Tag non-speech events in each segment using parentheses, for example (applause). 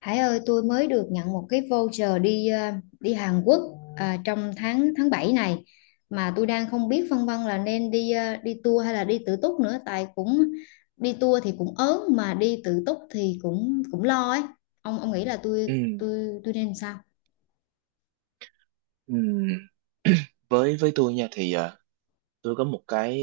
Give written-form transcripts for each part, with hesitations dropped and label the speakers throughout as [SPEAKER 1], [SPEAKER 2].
[SPEAKER 1] Hải ơi, tôi mới được nhận một cái voucher đi đi Hàn Quốc à, trong tháng tháng 7 này mà tôi đang không biết phân vân là nên đi đi tour hay là đi tự túc nữa tại cũng đi tour thì cũng ớn mà đi tự túc thì cũng cũng lo ấy. Ông nghĩ là tôi
[SPEAKER 2] Ừ,
[SPEAKER 1] tôi tôi nên sao?
[SPEAKER 2] ừ. Với tôi nha thì tôi có một cái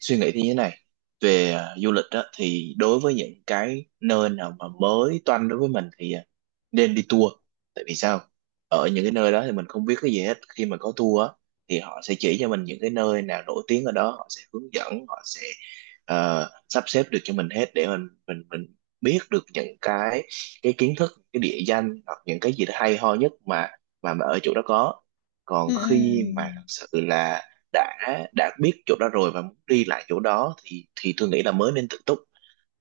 [SPEAKER 2] suy nghĩ như thế này về du lịch đó, thì đối với những cái nơi nào mà mới toanh đối với mình thì nên đi tour. Tại vì sao? Ở những cái nơi đó thì mình không biết cái gì hết. Khi mà có tour á, thì họ sẽ chỉ cho mình những cái nơi nào nổi tiếng ở đó, họ sẽ hướng dẫn, họ sẽ sắp xếp được cho mình hết để mình biết được những cái kiến thức, cái địa danh, hoặc những cái gì đó hay ho nhất mà mà ở chỗ đó có.
[SPEAKER 1] Ừ,
[SPEAKER 2] Còn khi mà
[SPEAKER 1] ừ.
[SPEAKER 2] thật sự là đã đã biết chỗ đó rồi và muốn đi lại chỗ đó thì tôi nghĩ là mới nên tự túc.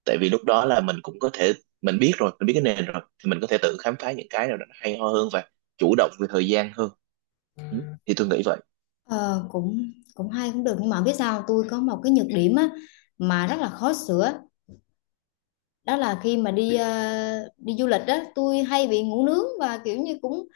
[SPEAKER 2] Tại vì lúc đó là mình cũng có thể, mình biết rồi, mình biết cái nền rồi thì mình có thể tự khám phá những cái nào đó nó hay ho hơn và chủ động về thời gian hơn. Ừ, thì tôi nghĩ vậy.
[SPEAKER 1] Ờ, cũng cũng hay cũng được nhưng mà biết sao không? Tôi có một cái nhược điểm á mà rất là khó sửa, đó là khi mà đi đi du lịch á tôi hay bị ngủ nướng và kiểu như cũng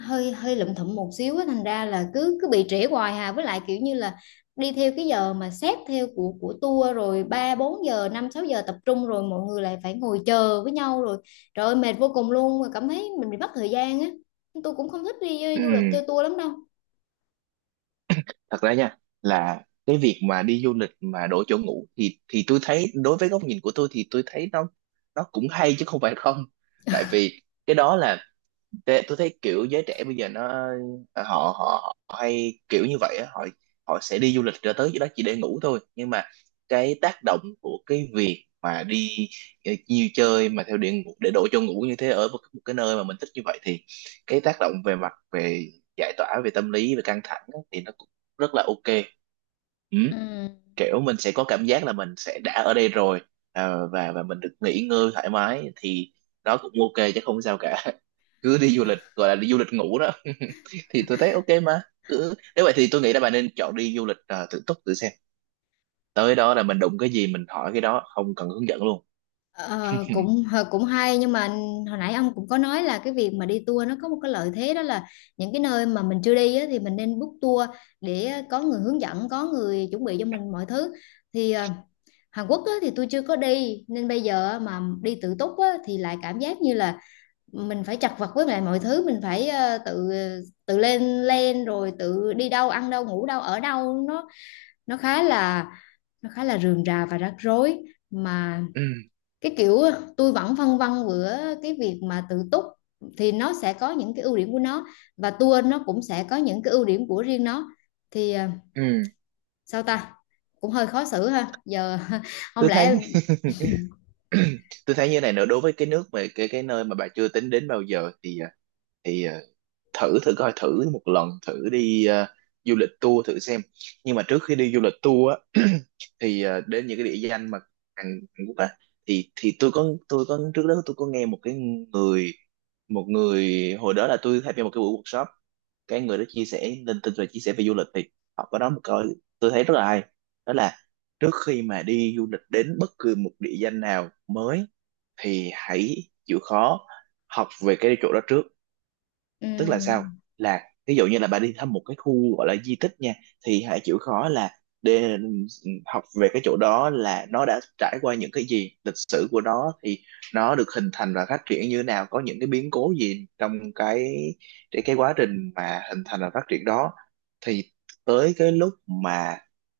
[SPEAKER 1] hơi hơi lụm thụm một xíu á, thành ra là cứ cứ bị trễ hoài hà, với lại kiểu như là đi theo cái giờ mà xét theo của tour rồi 3 4 giờ 5 6 giờ tập trung rồi mọi người lại phải ngồi chờ với nhau rồi trời ơi mệt vô cùng luôn mà cảm thấy mình bị mất thời gian á, tôi cũng không thích đi
[SPEAKER 2] Ừ,
[SPEAKER 1] du lịch theo tour lắm đâu.
[SPEAKER 2] thật ra nha, là cái việc mà đi du lịch mà đổi chỗ ngủ thì tôi thấy, đối với góc nhìn của tôi thì tôi thấy nó cũng hay chứ không phải không. Tại vì cái đó là, thế tôi thấy kiểu giới trẻ bây giờ nó ờ, họ họ, họ hay kiểu như vậy á, họ họ sẽ đi du lịch ra tới chỗ đó chỉ để ngủ thôi, nhưng mà cái tác động của cái việc mà đi nhiều chơi mà theo điện ngủ để đổ cho ngủ như thế ở một cái nơi mà mình thích như vậy thì cái tác động về mặt về giải tỏa về tâm lý, về căng thẳng á, thì nó cũng rất là ok. Ừ,
[SPEAKER 1] Ừ.
[SPEAKER 2] kiểu mình sẽ có cảm giác là mình sẽ đã ở đây rồi, và mình được nghỉ ngơi thoải mái, thì đó cũng ok chứ không sao cả. (laughs) Cứ đi du lịch gọi là đi du lịch ngủ đó. (laughs) Thì tôi thấy ok mà. Cứ, nếu vậy thì tôi nghĩ là bạn nên chọn đi du lịch tự túc, tự xem. Tới đó là mình đụng cái gì mình hỏi cái đó, không cần hướng dẫn luôn.
[SPEAKER 1] Ờ, cũng hay nhưng mà hồi nãy ông cũng có nói là cái việc mà đi tour nó có một cái lợi thế, đó là những cái nơi mà mình chưa đi á, thì mình nên book tour để có người hướng dẫn, có người chuẩn bị cho mình mọi thứ. Thì Hàn Quốc á, thì tôi chưa có đi nên bây giờ mà đi tự túc á, thì lại cảm giác như là mình phải chật vật với lại mọi thứ, mình phải tự tự lên lên rồi tự đi đâu ăn đâu ngủ đâu ở đâu, nó khá là nó khá là rườm rà và rắc rối mà.
[SPEAKER 2] Ừ,
[SPEAKER 1] Cái kiểu tôi vẫn phân vân giữa cái việc mà tự túc thì nó sẽ có những cái ưu điểm của nó, và tour nó cũng sẽ có những cái ưu điểm của riêng nó. Thì
[SPEAKER 2] ừ.
[SPEAKER 1] sao ta, cũng hơi khó xử ha giờ (laughs) không
[SPEAKER 2] Tôi thấy
[SPEAKER 1] lẽ
[SPEAKER 2] (clears throat) tôi thấy như này nữa, đối với cái nước về cái nơi mà bà chưa tính đến bao giờ thì thì ờ, thử thử coi, thử một lần, thử đi du lịch tour thử xem. Nhưng mà trước khi đi du lịch tour á, (clears throat) thì đến những cái địa danh mà Hàn Quốc á, thì tôi có trước đó tôi có nghe một cái người, một người, hồi đó là tôi tham gia một cái buổi workshop, cái người đó chia sẻ lên tin và chia sẻ về du lịch thì họ có nói một câu tôi thấy rất là hay. Đó là, trước khi mà đi du lịch đến bất cứ một địa danh nào mới thì hãy chịu khó học về cái chỗ đó trước. Tức là sao?
[SPEAKER 1] ừm,
[SPEAKER 2] Là ví dụ như là bà đi thăm một cái khu gọi là di tích nha, thì hãy chịu khó là để học về cái chỗ đó, là nó đã trải qua những cái gì, lịch sử của nó thì nó được hình thành và phát triển như thế nào, có những cái biến cố gì trong cái cái quá trình mà hình thành và phát triển đó. Thì tới cái lúc mà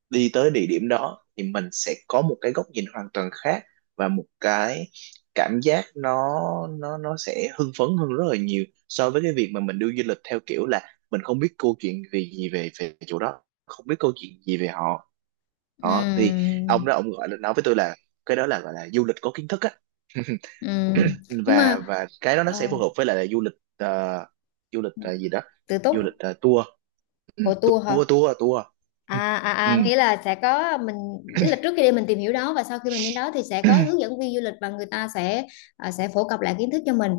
[SPEAKER 2] đi tới địa điểm đó thì mình sẽ có một cái góc nhìn hoàn toàn khác và một cái cảm giác nó nó sẽ hưng phấn hơn rất là nhiều so với cái việc mà mình đi du lịch theo kiểu là mình không biết câu chuyện gì gì về về chỗ đó, không biết câu chuyện gì về họ. Đó thì
[SPEAKER 1] ừm,
[SPEAKER 2] ông đó ông gọi là nói với tôi là cái đó là gọi là du lịch có kiến thức á.
[SPEAKER 1] ừm.
[SPEAKER 2] (laughs)
[SPEAKER 1] nhưng
[SPEAKER 2] Và
[SPEAKER 1] mà
[SPEAKER 2] cái đó nó sẽ
[SPEAKER 1] ờ,
[SPEAKER 2] phù hợp với lại là du lịch ờ, gì đó
[SPEAKER 1] tự
[SPEAKER 2] du lịch
[SPEAKER 1] túc
[SPEAKER 2] ờ, tour. Ừ,
[SPEAKER 1] của tour hả?
[SPEAKER 2] tour tour tour ừ.
[SPEAKER 1] À, à, à, nghĩa là sẽ có mình, nghĩa là trước khi đi mình tìm hiểu đó và sau khi mình đến đó thì sẽ có
[SPEAKER 2] (clears throat)
[SPEAKER 1] hướng dẫn viên du lịch và người ta sẽ sẽ phổ cập lại kiến thức cho mình.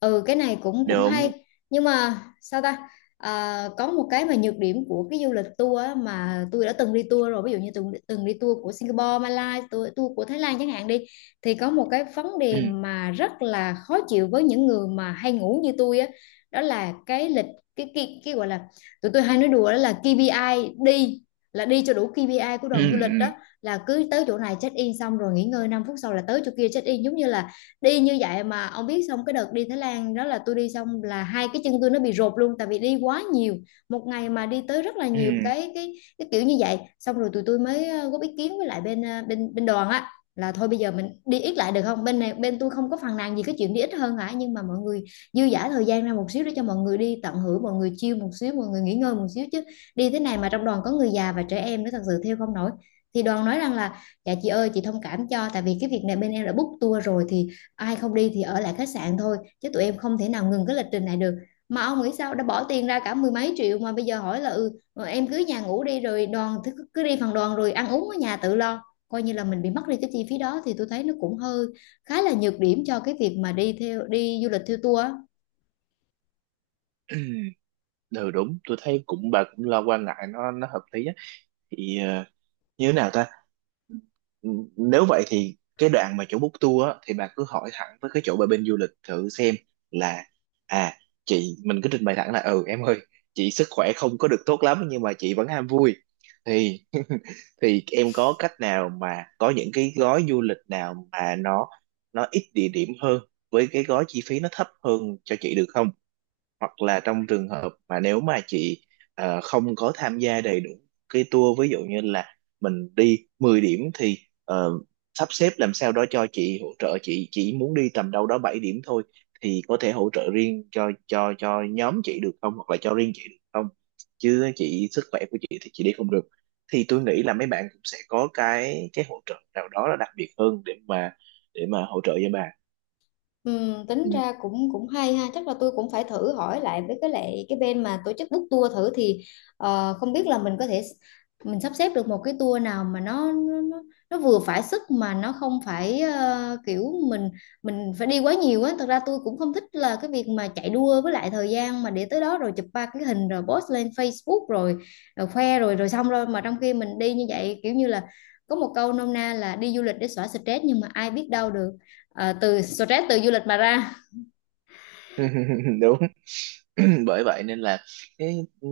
[SPEAKER 1] Ừ, cái này cũng cũng
[SPEAKER 2] Được.
[SPEAKER 1] hay. Nhưng mà sao ta? À, có một cái mà nhược điểm của cái du lịch tour á, mà tôi đã từng đi tour rồi, ví dụ như từng từng đi tour của Singapore, Malaysia, tour của Thái Lan chẳng hạn đi, thì có một cái vấn
[SPEAKER 2] Ừ,
[SPEAKER 1] đề mà rất là khó chịu với những người mà hay ngủ như tôi á, đó là cái lịch, cái gọi là tụi tôi hay nói đùa đó là KPI đi, là đi cho đủ KPI của
[SPEAKER 2] ừ,
[SPEAKER 1] đoàn du lịch
[SPEAKER 2] ừ,
[SPEAKER 1] đó, là cứ tới chỗ này check in xong rồi nghỉ ngơi 5 phút sau là tới chỗ kia check in, giống như là đi như vậy. Mà ông biết xong cái đợt đi Thái Lan đó là tôi đi xong là hai cái chân tôi nó bị rột luôn tại vì đi quá nhiều, một ngày mà đi tới rất là
[SPEAKER 2] ừ,
[SPEAKER 1] nhiều cái cái kiểu như vậy. Xong rồi tụi tôi mới góp ý kiến với lại bên ờ, bên bên đoàn á, là thôi bây giờ mình đi ít lại được không, bên này bên tôi không có phàn nàn gì cái chuyện đi ít hơn hả, nhưng mà mọi người dư dả thời gian ra một xíu để cho mọi người đi tận hưởng, mọi người chill một xíu, mọi người nghỉ ngơi một xíu chứ đi thế này mà trong đoàn có người già và trẻ em nữa thật sự theo không nổi. Thì đoàn nói rằng là dạ chị ơi chị thông cảm cho tại vì cái việc này bên em đã book tour rồi thì ai không đi thì ở lại khách sạn thôi chứ tụi em không thể nào ngừng cái lịch trình này được. Mà ông nghĩ sao đã bỏ tiền ra cả mười mấy triệu mà bây giờ hỏi là ừ em cứ nhà ngủ đi rồi đoàn cứ cứ đi phần đoàn rồi ăn uống ở nhà tự lo, coi như là mình bị mất đi cái chi phí đó thì tôi thấy nó cũng hơi khá là nhược điểm cho cái việc mà đi theo đi du lịch theo tour á.
[SPEAKER 2] ừ, đúng, tôi thấy cũng, bà cũng lo, quan ngại nó hợp lý á. Thì như thế nào ta? Ừ, nếu vậy thì cái đoạn mà chỗ book tour á thì bà cứ hỏi thẳng với cái chỗ bà bên du lịch thử xem là, à, chị mình cứ trình bày thẳng là, ừ em ơi, chị sức khỏe không có được tốt lắm nhưng mà chị vẫn ham vui, thì em có cách nào mà có những cái gói du lịch nào mà nó ít địa điểm hơn, với cái gói chi phí nó thấp hơn cho chị được không? Hoặc là trong trường hợp mà nếu mà chị không có tham gia đầy đủ cái tour, ví dụ như là mình đi 10 điểm thì ờ, sắp xếp làm sao đó cho chị, hỗ trợ chị chỉ muốn đi tầm đâu đó 7 điểm thôi, thì có thể hỗ trợ riêng cho cho nhóm chị được không, hoặc là cho riêng chị được không? Chứ chị, sức khỏe của chị thì chị đi không được. Thì tôi nghĩ là mấy bạn cũng sẽ có cái hỗ trợ nào đó là đặc biệt hơn để mà hỗ trợ cho bà.
[SPEAKER 1] Ừ, tính
[SPEAKER 2] Ừ.
[SPEAKER 1] ra cũng cũng hay ha, chắc là tôi cũng phải thử hỏi lại với cái lại cái bên mà tổ chức book tour thử thì không biết là mình có thể mình sắp xếp được một cái tour nào mà nó vừa phải sức mà nó không phải kiểu mình phải đi quá nhiều á. Thật ra tôi cũng không thích là cái việc mà chạy đua với lại thời gian mà để tới đó rồi chụp ba cái hình rồi post lên Facebook rồi, rồi khoe rồi rồi xong rồi, mà trong khi mình đi như vậy kiểu như là có một câu nôm na là đi du lịch để xóa stress nhưng mà ai biết đâu được. À, từ stress từ du lịch mà ra.
[SPEAKER 2] (laughs) Đúng. (clears throat) Bởi vậy nên là cái, ừ,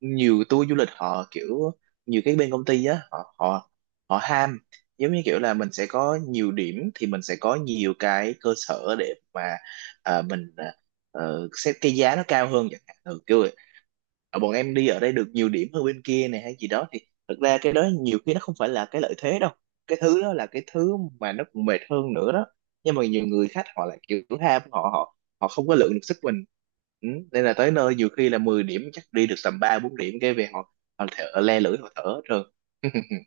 [SPEAKER 2] nhiều tour du lịch họ kiểu, nhiều cái bên công ty á, họ họ họ ham, giống như kiểu là mình sẽ có nhiều điểm thì mình sẽ có nhiều cái cơ sở để mà à, mình à, xét cái giá nó cao hơn chẳng hạn. Ừ, kiểu, ờ, bọn em đi ở đây được nhiều điểm hơn bên kia này hay gì đó, thì thật ra cái đó nhiều khi nó không phải là cái lợi thế đâu, cái thứ đó là cái thứ mà nó còn mệt hơn nữa đó. Nhưng mà nhiều người khách họ lại kiểu ham, họ họ họ không có lượng được sức mình. Ừ, nên là tới nơi nhiều khi là 10 điểm chắc đi được tầm ba bốn điểm cái về họ họ thở le lưỡi, họ thở hết trơn. (laughs)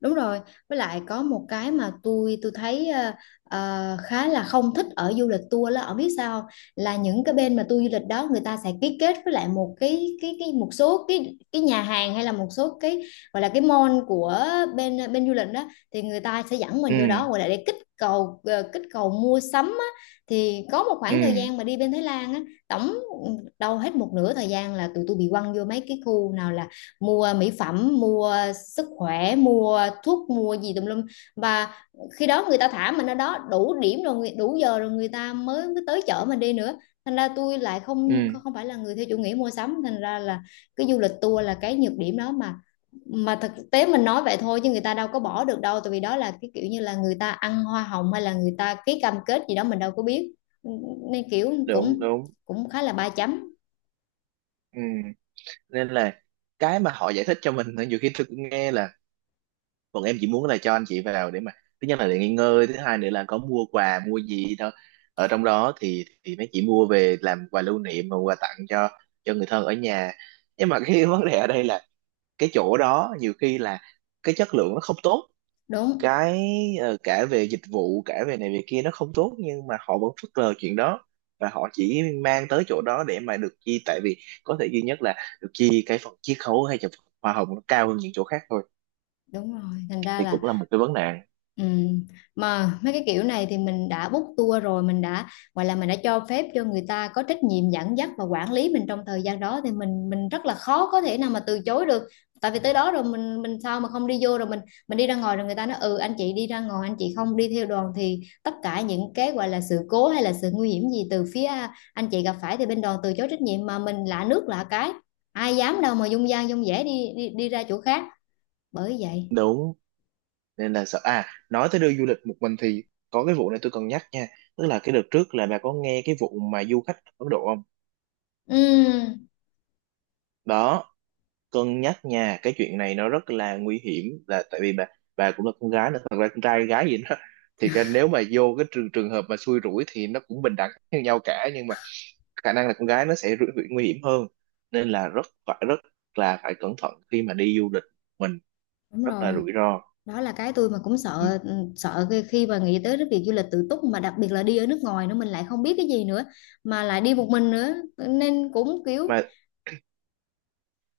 [SPEAKER 1] Đúng rồi, với lại có một cái mà tôi thấy khá là không thích ở du lịch tour là, ở biết sao không? Là những cái bên mà tour du lịch đó người ta sẽ ký kết với lại một cái một số cái nhà hàng hay là một số cái gọi là cái mall của bên bên du lịch đó, thì người ta sẽ dẫn
[SPEAKER 2] Ừ,
[SPEAKER 1] mình vô đó gọi là để kích cầu kích cầu mua sắm á. Thì có một khoảng thời
[SPEAKER 2] ừ,
[SPEAKER 1] gian mà đi bên Thái Lan á tổng ừ, đâu hết một nửa thời gian là tụi tôi bị quăng vô mấy cái khu nào là mua mỹ phẩm mua sức khỏe mua thuốc mua gì tùm lum, và khi đó người ta thả mình ở đó đủ điểm rồi đủ giờ rồi người ta mới mới tới chở mình đi nữa. Thành ra tôi lại không
[SPEAKER 2] ừ,
[SPEAKER 1] không phải là người theo chủ nghĩa mua sắm, thành ra là cái du lịch tour là cái nhược điểm đó mà. Mà thực tế mình nói vậy thôi chứ người ta đâu có bỏ được đâu, tại vì đó là cái kiểu như là người ta ăn hoa hồng hay là người ta ký cam kết gì đó mình đâu có biết, nên kiểu
[SPEAKER 2] đúng,
[SPEAKER 1] cũng
[SPEAKER 2] đúng.
[SPEAKER 1] cũng khá là ba chấm.
[SPEAKER 2] Ừ, nên là cái mà họ giải thích cho mình nhiều khi tôi cũng nghe là, còn em chỉ muốn là cho anh chị vào để mà, thứ nhất là để nghỉ ngơi, thứ hai nữa là có mua quà mua gì đó ở trong đó thì mấy chị mua về làm quà lưu niệm và quà tặng cho người thân ở nhà. Nhưng mà cái (laughs) vấn đề ở đây là cái chỗ đó nhiều khi là cái chất lượng nó không tốt,
[SPEAKER 1] Đúng
[SPEAKER 2] cái cả về dịch vụ, cả về này về kia nó không tốt, nhưng mà họ vẫn phớt lờ chuyện đó, và họ chỉ mang tới chỗ đó để mà được chi. Tại vì có thể duy nhất là được chi cái phần chiết khấu hay là phần hoa hồng nó cao hơn những chỗ khác thôi.
[SPEAKER 1] đúng rồi, thành ra
[SPEAKER 2] Thì
[SPEAKER 1] là.
[SPEAKER 2] cũng là một cái vấn nạn.
[SPEAKER 1] Ừ. Mà mấy cái kiểu này thì mình đã book tour rồi, mình đã gọi là mình đã cho phép cho người ta có trách nhiệm dẫn dắt và quản lý mình trong thời gian đó thì mình rất là khó có thể nào mà từ chối được. Tại vì tới đó rồi mình sao mà không đi vô rồi mình đi ra ngoài rồi người ta nói ừ anh chị đi ra ngoài anh chị không đi theo đoàn thì tất cả những cái gọi là sự cố hay là sự nguy hiểm gì từ phía anh chị gặp phải thì bên đoàn từ chối trách nhiệm, mà mình lạ nước lạ cái ai dám đâu mà dung dang dung dẻ đi đi, đi ra chỗ khác. Bởi vậy.
[SPEAKER 2] Đúng. Nên là sợ. À, nói tới đưa du lịch một mình thì có cái vụ này tôi cần nhắc nha, tức là cái đợt trước là bà có nghe cái vụ mà du khách Ấn Độ không?
[SPEAKER 1] Ừ
[SPEAKER 2] Đó, cân nhắc nha, cái chuyện này nó rất là nguy hiểm. Là tại vì bà cũng là con gái nữa, thật ra con trai gái gì đó (laughs) thì cái, nếu mà vô cái trường trường hợp mà xui rủi thì nó cũng bình đẳng như nhau cả, nhưng mà khả năng là con gái nó sẽ rủi, rủi, nguy hiểm hơn. Nên là rất phải, rất là phải cẩn thận khi mà đi du lịch. Mình
[SPEAKER 1] đúng
[SPEAKER 2] rất là
[SPEAKER 1] rồi,
[SPEAKER 2] rủi ro.
[SPEAKER 1] đó là cái tôi mà cũng
[SPEAKER 2] Ừ.
[SPEAKER 1] sợ, ừ, sợ khi khi mà nghĩ tới cái việc du lịch tự túc mà đặc biệt là đi ở nước ngoài nữa mình lại không biết cái gì nữa mà lại đi một mình nữa nên cũng kiểu.
[SPEAKER 2] Mà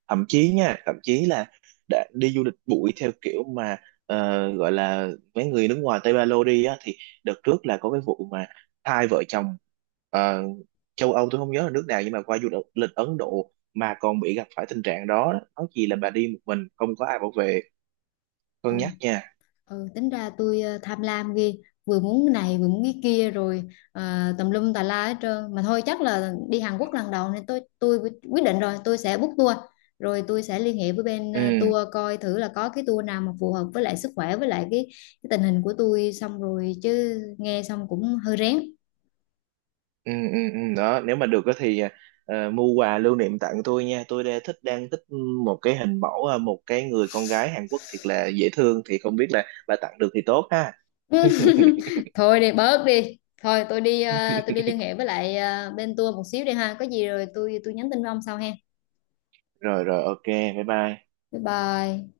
[SPEAKER 2] thậm chí nha, thậm chí là đã đi du lịch bụi theo kiểu mà gọi là mấy người nước ngoài Tây Ba Lô đi á, thì đợt trước là có cái vụ mà hai vợ chồng ờ, châu Âu, tôi không nhớ là nước nào, nhưng mà qua du lịch Ấn Độ mà còn bị gặp phải tình trạng đó. Nói chi là bà đi một mình không có ai bảo vệ.
[SPEAKER 1] Ừ,
[SPEAKER 2] Cân nhắc nha.
[SPEAKER 1] ừ tính ra tôi tham lam ghê, vừa muốn cái này vừa muốn cái kia rồi tùm lum tà la hết trơn. Mà thôi chắc là đi Hàn Quốc lần đầu nên tôi quyết định rồi tôi sẽ book tour, rồi tôi sẽ liên hệ với bên
[SPEAKER 2] Ừ,
[SPEAKER 1] tour coi thử là có cái tour nào mà phù hợp với lại sức khỏe với lại cái tình hình của tôi. Xong rồi chứ nghe xong cũng hơi rén.
[SPEAKER 2] ừ, ừ, ừ, đó nếu mà được á thì mua quà lưu niệm tặng tôi nha. Tôi đang thích một cái hình mẫu, một cái người con gái Hàn Quốc thiệt là dễ thương, thì không biết là bà tặng được thì tốt ha. (laughs)
[SPEAKER 1] (laughs) Thôi đi bớt đi, thôi tôi đi tôi đi liên hệ với lại bên tour một xíu đi ha, có gì rồi tôi nhắn tin với ông sau ha.
[SPEAKER 2] Rồi rồi, ok, bye bye.
[SPEAKER 1] Bye bye.